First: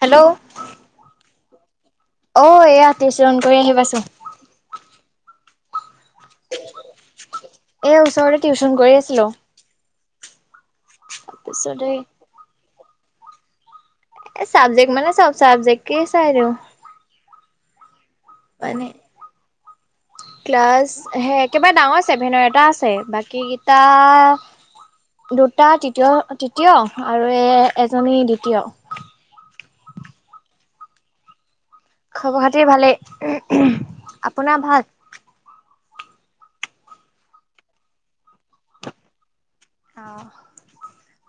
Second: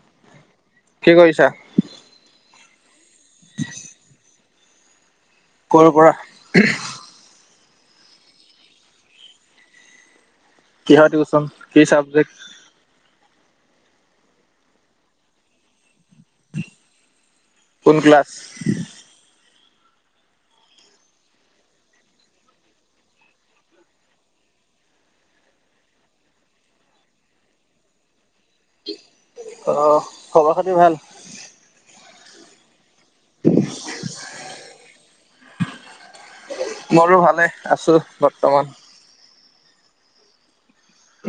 Hello কি কৰিছা? অ', এইয়া [unintelligible] কৰি আহি পাইছোঁ। ক'ৰ পৰা? এই ওচৰতে টিউচন কৰি আছিলো। কিহৰ টিউচন? কি তাৰপিছতে চাবজেক্ট? এ চাবজেক্ট মানে চব চাবজেক্ট [unintelligible] কোন ক্লাছ? মানে ক্লাছ হে একেবাৰে ডাঙৰ ছেভেনৰ এটা আছে। বাকী কেইটা, দুটা তৃতীয়-তৃতীয় আৰু এ-এজনী দ্বিত [unintelligible] অ', খবৰ খাতি ভাল? খবৰ খাতি ভালেই। আপোনাৰ ভাল? মোৰো ভালে, আছো বৰ্তমান। অ'।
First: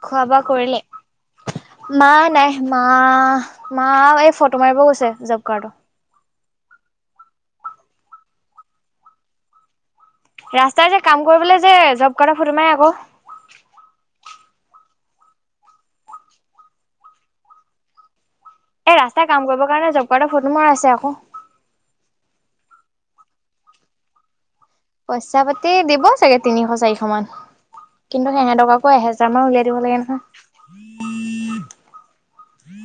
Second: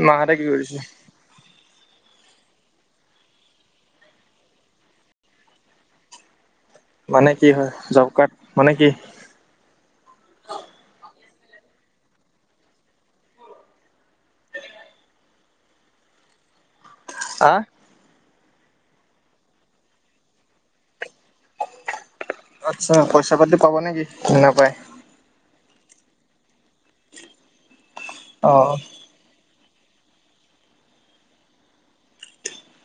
খোৱা মাহঁতে বোৱা কি কৰিলে কৰিছে? মা নাই, মা-মা এই ফটো মাৰিব গৈছে জব কাৰ্ডৰ। মানে কি হয়, জব কাৰ্ড মানে কি? ৰাস্তাই যে কাম কৰিবলৈ যে, জব কাৰ্ডৰ ফটো মাৰে আকৌ। আহ। এই ৰাস্তাই কাম কৰিবৰ কাৰণে জব কাৰ্ডৰ ফটো মৰাইছে আকৌ। আচ্ছা, পইচা পাতি পাব নেকি? নাপাই? পইচা পাতি দিব চাগে। তিনিশ চাৰিশ মান, কিন্তু সেহেতক অ' আকৌ এহেজাৰ মান উলিয়াই দিব লাগে নহয়।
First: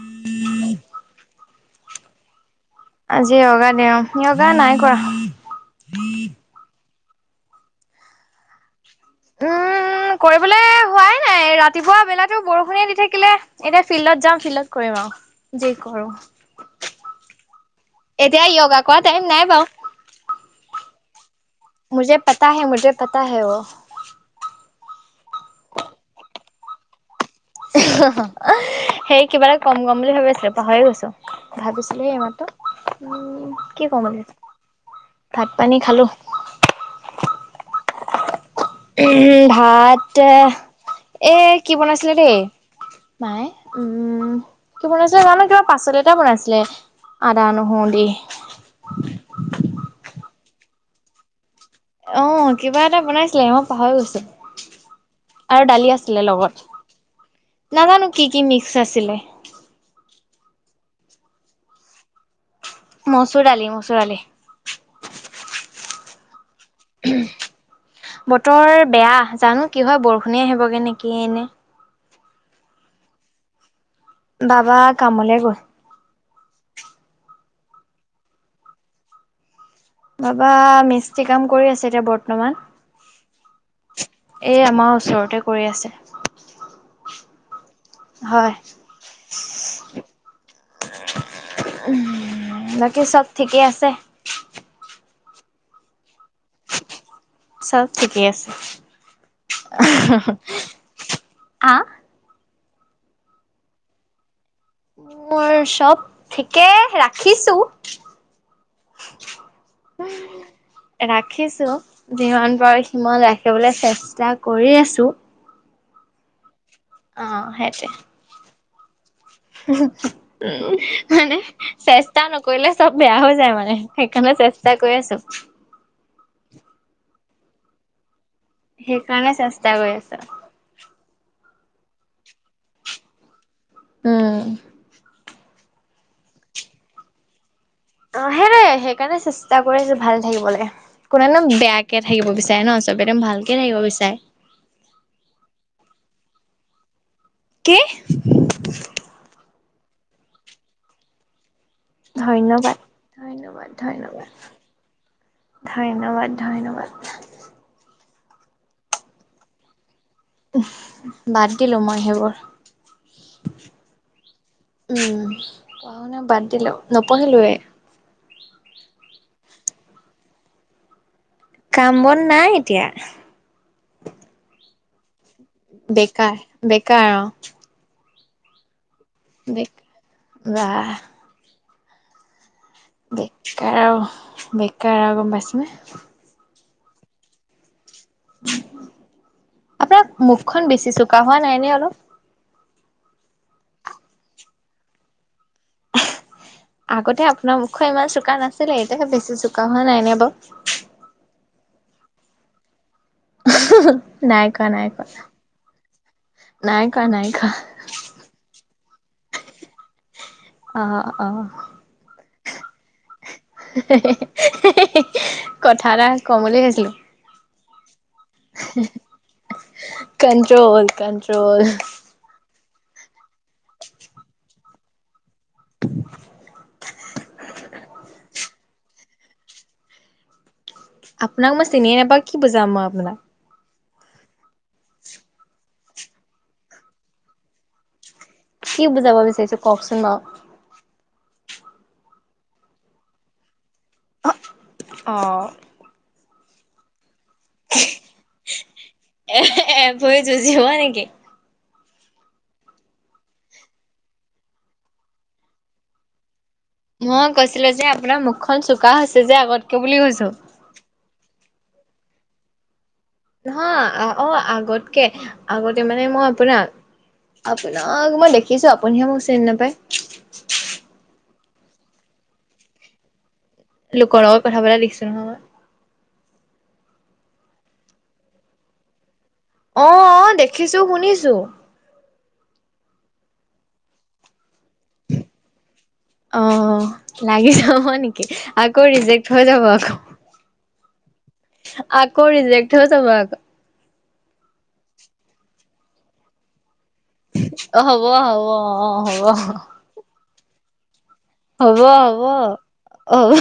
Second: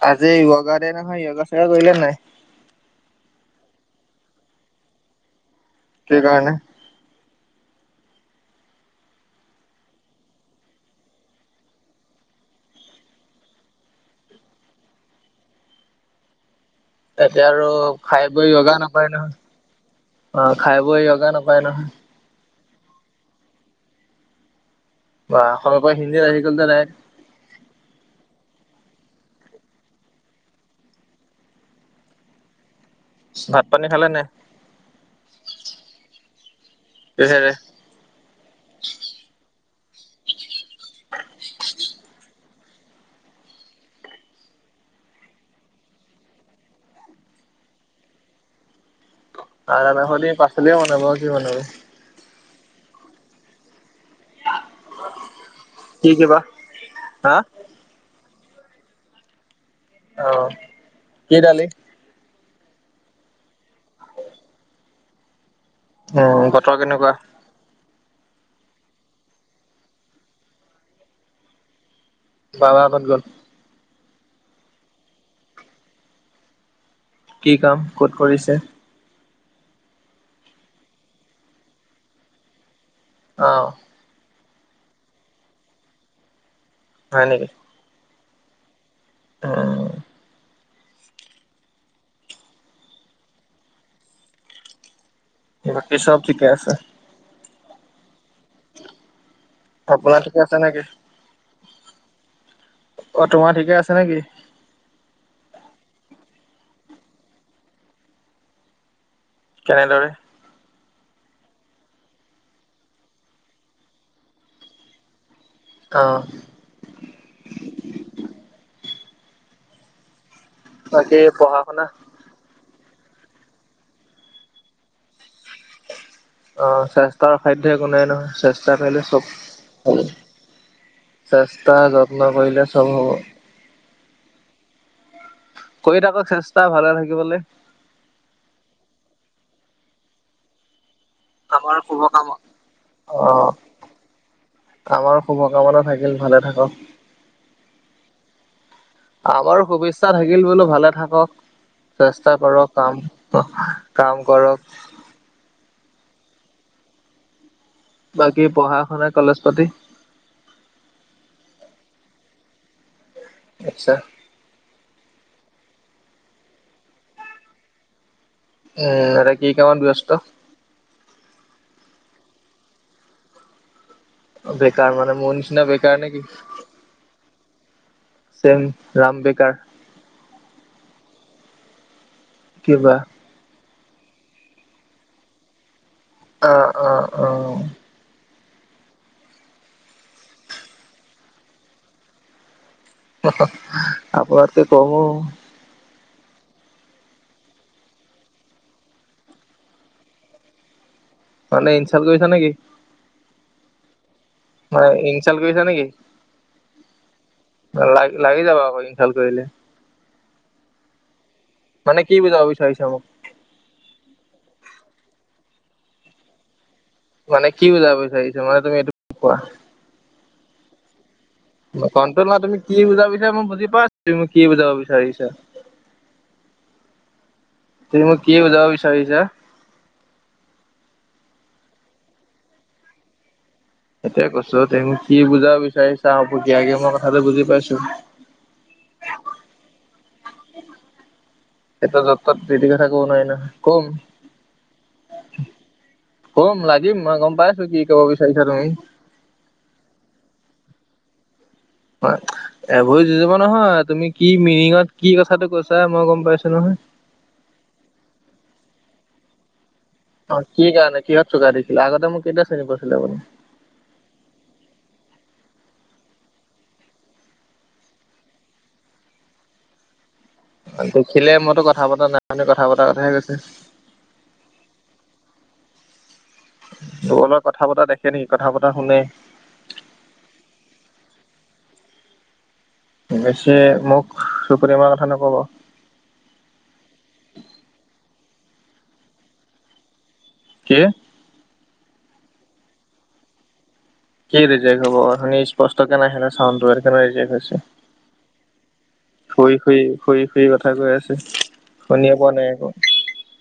আজি য়োগা দে নহয়, য়োগা [unintelligible] কৰিলা নাই। আজি য়োগা দে অ', য়োগা নাই কৰা। কি কাৰণে? উম, কৰিবলৈ হোৱাই নাই ৰাতিপুৱা বেলাতো বৰষুণে দি থাকিলে। এতিয়া ফিল্ডত যাম, ফিল্ডত কৰিম আৰু যি কৰোঁ। এতিয়া আৰু খাই বৈ য়োগা কৰা নকৰে টাইম নহয়। নাই বাৰু অ', খাই বৈ য়োগা নাপায় নহয়। মুজে পতা হে ম মুজে পতা হে বা অসমৰ পৰা হিন্দীত আহি গল যে সেই কিবা এটা কম গম বুলি ভাবি আছিলো পাহৰি গৈছো ভাবিছিলো সেই ইমাতো উম ভাত কি পানী কম খালে নাই? বুলি ভাত পানী খালো কিহেৰে উম, ভাতে এ কি বনাইছিলে দেই। মাই উম, কি বনাইছিলে জানো কিবা পাচল এটা বনাইছিলে আদা নহৰু দি। চালিয়া বনাব কি বনাব। অ' কিবা এটা বনাইছিলে মই পাহৰি গৈছো। আৰু দালি কি আছিলে কিবা লগত হা নাজানো, কি-কি মিক্স আছিলে? কি দালি? মচুৰ দালি মচুৰ দালি। উম, ব তৰ কেনেকুৱা? বতৰ বেয়া জানো কি হয় বৰষুণে আহিবগে নেকি এনে? বাবা ক'ত গল। বাবা কামলে গল। কি কাম ক'ত কৰিছে? বাবা মিস্ত্ৰী কাম কৰি আছে এতিয়া বৰ্তমান। অহ, এই আমাৰ ওচৰতে কৰি আছে। হয় নেকি? হয়। অহ, বাকী চব ঠিকে আছে। বাবী চাব ঠিকেয়ে আছে। চব ঠিকে আছে। আপোনাৰ থিকে আছে নেকি? আহ অ' তোমাৰ ঠিকে আছে নেকি? মোৰ চব ঠিকে ৰাখিছো। কেনেদৰে ৰাখিছো যিমান পাৰো সিমান ৰাখিবলৈ চেষ্টা কৰি আছো। অ', অ' সেইতোৱে। উমহো। [unintelligible] উম, বাকী মানে পঢ়া শুনা? চেষ্টা নকৰিলে। চব বেয়া হৈ যায় মানে, সেইকাৰণে চেষ্টা কৰি আছো। অহ, চেষ্টা তাৰ অসাধ্য একো নাই নহয়। চেষ্টা পেইলে চব সেইকাৰণে চেষ্টা কৰি ভাল আছো চেষ্টা। তাৰ যত্ন কৰিলে চব হ'ব। উম! কৰি থাকক চেষ্টা ভালে থাকিবলৈ। অ' সেইতোয়ে সেইকাৰণে চেষ্টা কৰি আছোঁ ভাল থাকিবলৈ। কোনেনো আমাৰ বেয়াকে থাকিব শুভকামনা। বিচাৰে ন, চবেটো অ' ভালকে থাকিব বিচাৰে। দিল ভালে থাকক। কি। আমাৰো শুভেচ্ছা থাকিল বোলো ভালে থাকক। চেষ্টা কৰক ধন্যবাদ কাম ধন্যবাদ কাম ধন্যবাদ কৰক। ধন্যবাদ ধন্যবাদ। বাকী পঢ়া শুনা কলেজ পাতি। বাদ দিলো মই সেইবোৰ। আচ্ছা উম পঢ়া শুনা বাদ দিলো নপঢ়িলোয়ে। উম বা কি কামত ব্যস্ত। কাম বন নাই এতিয়া। বেকাৰ মানে মন মইও। বেকাৰ, বেকাৰ অ'। চেম ৰাম বেকাৰ বেক, ৱাহ কি বা? বেকাৰ, বেকাৰ আৰু গম পাইছনে? অ', অ', অ'। আপোনাৰ মুখখন বেছি চোকা হোৱা নাই নে অলপ? আপোনতকে কম অ'। আগতে আপোনাৰ মুখখন ইমান চোকা নাছিলে, এতিয়াহে বেছি চোকা হোৱে নাই নে বাৰু। মানে ইনচাল্ট কৰিছা নেকি? নাই কৰা মানে নাই কৰা ইনচাল কৰিছা নেকি? নাই কৰা নাই কৰা লগি-লাগি যাব আকৌ ই ইনচাল কৰিলে অ', অ'। মানে কি বুজাব বিচাৰিছা মোক অ' কথা এটা ক'ম বুলি ভাবিছিলোঁ। মানে কি বুজাব বিচাৰিছা? মানে তুমি এইটো কোৱা? কণ ম কন্ট্ৰল ন তুমি কি বুজাব বিচাৰ মই বুজি পাইছো, মোক কি বুজাব বিচাৰিছা তুমি মোক কি বুজাব বি [unintelligible] আপোনাক মই চিনিয়ে নাপাওঁ, কি বুজাম মই আপোনাক? সেটোৱে কৈছো, তুমি কি বুজাব বিচাৰিছা বকীয়াকে মই কথাটো বুজি পাইছো। কি বুজাব বিচাৰিছো কওকচোন বাও। এতিয়া য'ত ত'ত যিটি কথা ক'ব নোৱাৰি নহয়। ক'ম অ'। ক'ম, লাগিম, মই গম পাইছো কি ক'ব বিচাৰিছা তুমি। এ ভই যুজিব নেকি? হয়। এভই যুজিব নহয়, তুমি কি মিনিঙত কি কথাটো কৈছা মই গম পাইছো নহয়। মই কৈছিলো যে আপোনাৰ মুখখন চুুুক কা হৈছে যে আগত অ', কি কাৰণে? কিহ চোকা দেখিলা? আগতে মোক কেতিয়া চিনি পাইছিলে আপুনি? নহয়, অ', আগতকে, আগতে মানে মই আপোনাক, আপোনাক মই দেখিছো। আপুনিহে মোক চিনি নাপায়। দেখিলে মইতো কথা পতা নাই [unintelligible] কথা পতাৰ কথাহে কৈছে। লোকৰ লগত কথা পতা দেখিছো নহয় মই। লোকৰ লগত কথা পতা দেখে নেকি? কথা পতা শুনে। অ' অ' দেখিছোঁ শুনিছোঁ। অৱশ্যে মোক চুপতিমাৰ কথা নকব। অ লাগি যাব নেকি আকৌ ৰিজেক্ট হৈ যাব আকৌ। কি? আকৌ ৰিজেক্ট যাব আ কি ৰিজেক্ট হ'ব? অথনি স্পষ্ট কে নাই শুনা চাউণ্ড টোৱে। অ' হ'ব, হ'ব অ' হ'ব। কি কথা কৈ আছে? হ'ব, শুনিয়ে হ'ব, পোৱা নাই আকৌ হ'ব।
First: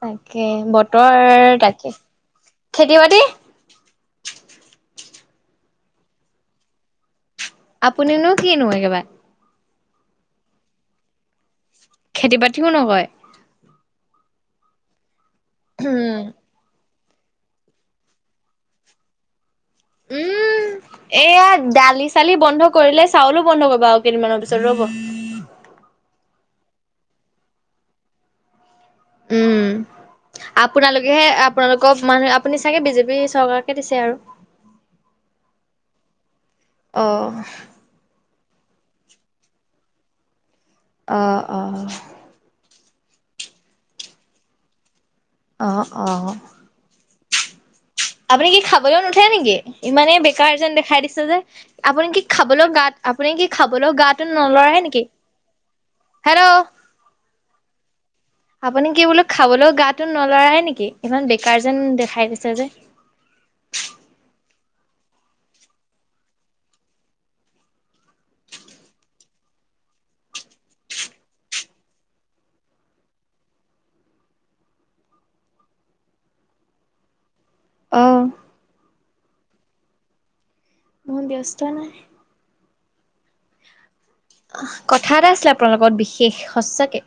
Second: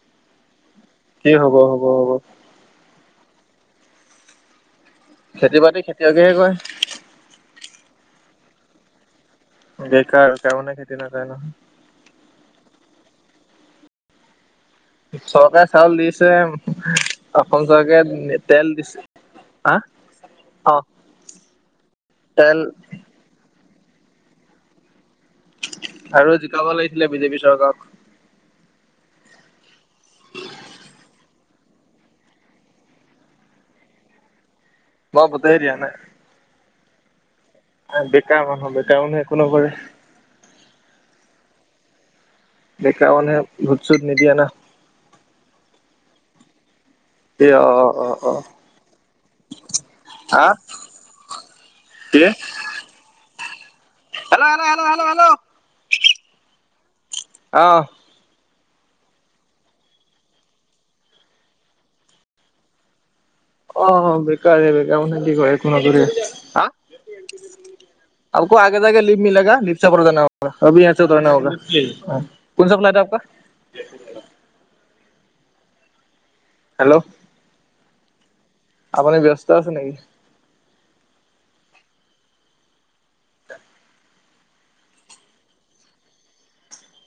তাকে বত কি হ'ব ৰ হ'ব তাকে হ'ব খেতি-বাতি [unintelligible] খেতি-বাতি খেতিয়কেহে কৰে। আপুনিনো কিনো একেবাৰে? বেকাৰ তেওঁ মানে খেতি নকৰে নহয়। খেতি-বাতিও নকৰে। চৰকাৰে চাউল উম দিছে। অসম চৰকাৰে তেল দিছে। হা উম অ এয়া দালি চালি তেল বন্ধ কৰিলে চাউলো বন্ধ কৰিব। বাৰু কেইদমানৰ পিছত ৰ'ব আৰু জিকাব লাগিছিলে বিজেপি চৰকাৰক। উম। আপোনালোকেহে আপোনালোকক মানুহে আপুনি চাগে বিজেপি চৰকাৰকে দিছে আৰু। মই ভোটেই দিয়া নাই। অ' বেকাৰ মানুহ বেকাৰ মানে একো নকৰে। অ' অ' ডেকা মানুহে ভোট চুত নিদিয়ে না। অহ অ। এ অ অ। অ অ আপুনি কি খাবলৈও নুঠে নেকি ইমানেই হা বেকাৰ যেন দেখাই দিছে যে আপুনি কি খাবলৈও গাত আপুনি কি? বোলো গাটো হেল্ল' হেল্ল' নলৰাই হেল্ল' নেকি হেল্ল' হেল্ল' হেল্ল'। আহ। আপুনি কি বোলো খাবলৈও গাটো নলৰায়ে নেকি ইমান বেকাৰ যেন দেখাই দিছে যে। অ বেকাৰে বেকাৰ মানে কি কৰিম একো নকৰে। হা, আকৌ আগে যাগে লিপ মিলেগা, লিপ চে আভি য়হা চে উতাৰ না হৌগা কনচা ফ্লাইট হে আপকা? হেল্ল' আহ। আপুনি ব্যস্ত আছে নেকি? ব্যস্ত নাই। কথা এটা আছিলে আপোনাৰ লগত বিশেষ সচাকে।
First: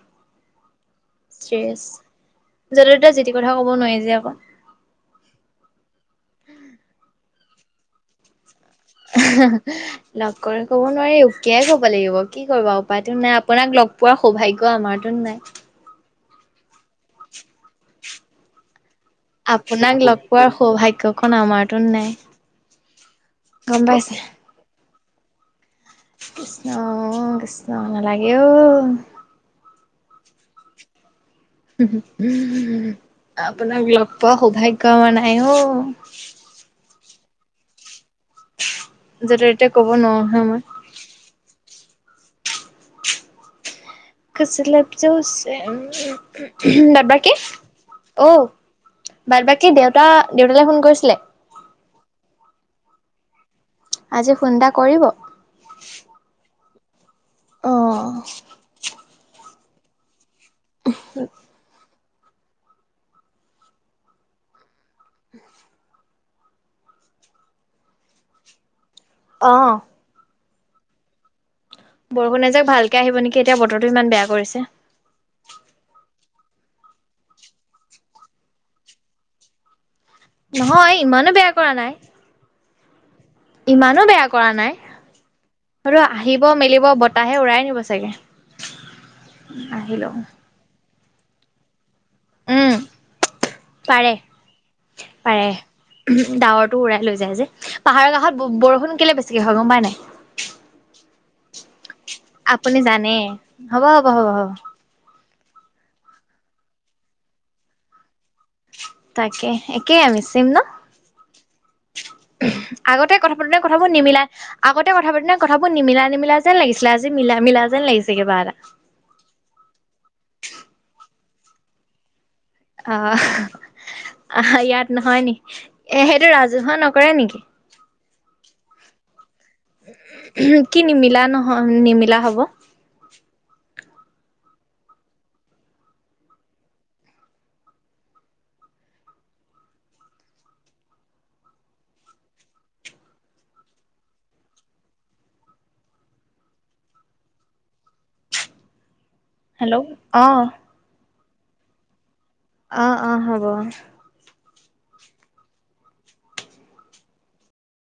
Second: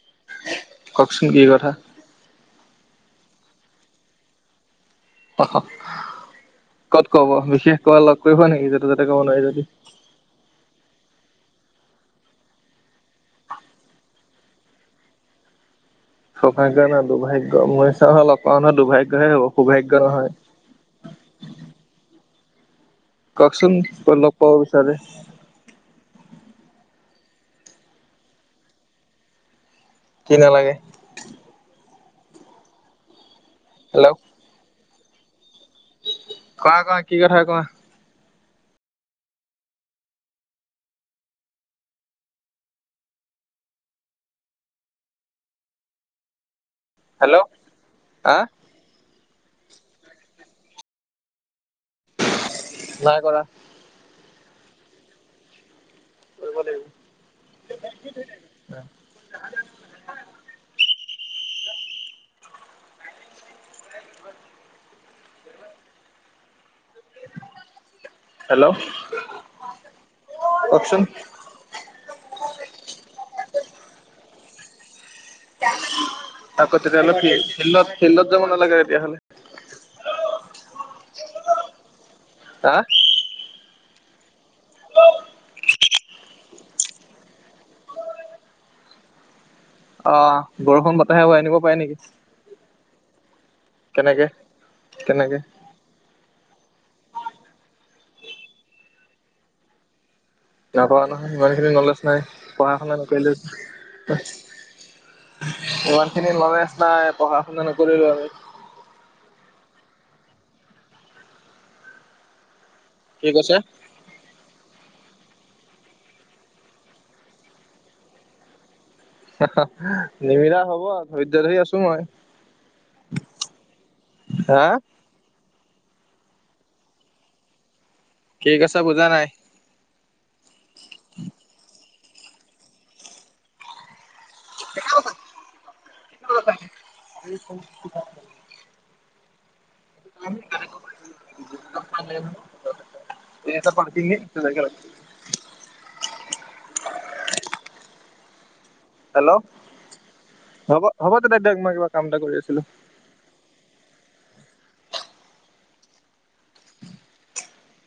কওকচোন কি কথা? য'তেই ততে যিতি কথা ক'ব নোৱাৰি যে আক ক'ত ক'ব বিশেষ কৰবাত লগ কৰিব নেকি য লগ কৰি ক'ব নোৱাৰিম কাই ক'ব লাগিব কি কৰিবা উপায়তো নাই আপোনাক লগ পোৱাৰ সৌভাগ্য আমাৰটো নাই। সৌভাগ্য নাই দুৰ্ভাগ্য মই চা লগ পাও নহয় দুৰ্ভাগ্য আপোনাক লগ পোৱাৰ সৌভাগ্যখন আমাৰতো নাই। কওকচোন গম ক'ত পাইছে লগ পাব। তাৰে কৃষ্ণ কৃষ্ণ নালাগে অ। কি নালাগে। উ উম। আপোনাক লগ পোৱা সৌভাগ কাৱা নাই অ'। ক আকো। কি কথা কোৱা য'তে-ত'তে ক'ব নোৱাৰো নহয় মই। কুছ লাপজ চে উ বাট বাকি হেল্ল' হা অ'। বাট, বাকী দেউতা, দেউতালে ফোন কৰিছিলে? নাই কৰা। আজি ফোনটা কৰিব। ৰুমত আহিব। অ [unintelligible] [unintelligible] হেল্ল' অ'। কওঁকচোন। বৰষুণ এজাক ভালকে আহিব নেকি, এতিয়া বতৰটো ইমান বেয়া কৰিছে। আকৌ তেতিয়াহ'লে ফি, ফিল্ডত ফিল্ডত যাব নালাগে তেতিয়াহ'লে। নহয় ইমানো বেয়া কৰা নাই। হা ইমানো বেয়া কৰা নাই, সটো আহিব মেলিব, বতাহে উৰাই নিব চাগে। আহিলেও অ', বৰষুণ বত হাহে উআই নিব পাৰে নেকি? উম পাৰে কেনেকে কেনেকে পাৰে, ডাৱৰ উৰাই লৈ যায় যে, পাহাৰৰ কাষত বৰষুণ কেলে বেছিকে হয় গম পাই নাই? নাপাওঁ নহয়, ইমান খিনি নলেজ নাই পঢ়া আপুনি শুনা জানে, নকৰিলো হ'ব, হ'ব, হ'ব, হ'ব। ইমান খিনি নলেজ নাই পঢ়া-শুনা নকৰিলো আমি। তাকে একেই আমি চেম ন? [inaudible] আগতে কি কথা কৈছে পাতোতে কথাবোৰ নিমিলাই আগতে কথা পাতোনতে কথাবোৰ নিমিলা নিমিলা যেন লাগিছিলে, আজি মিলা মিলা যেন লাগিছে কিবা এটা। ধৰ্য্য ধৰি আছো মই। অহ, আহ হা ইয়াত নহয় নি? এ, সেইটো ৰাজহুৱা নকৰে নেকি? কি ক ইছা বুজা নাই। কি নিমিলা নহয়, নিমি লা হ'ব। ৰ'বা, ৰ'বা। [unintelligible] হেল্ল', অ'। এই বাদ দিয়ক মই কিবা কাম এটা কৰি আছো। অ' অ' হ'ব।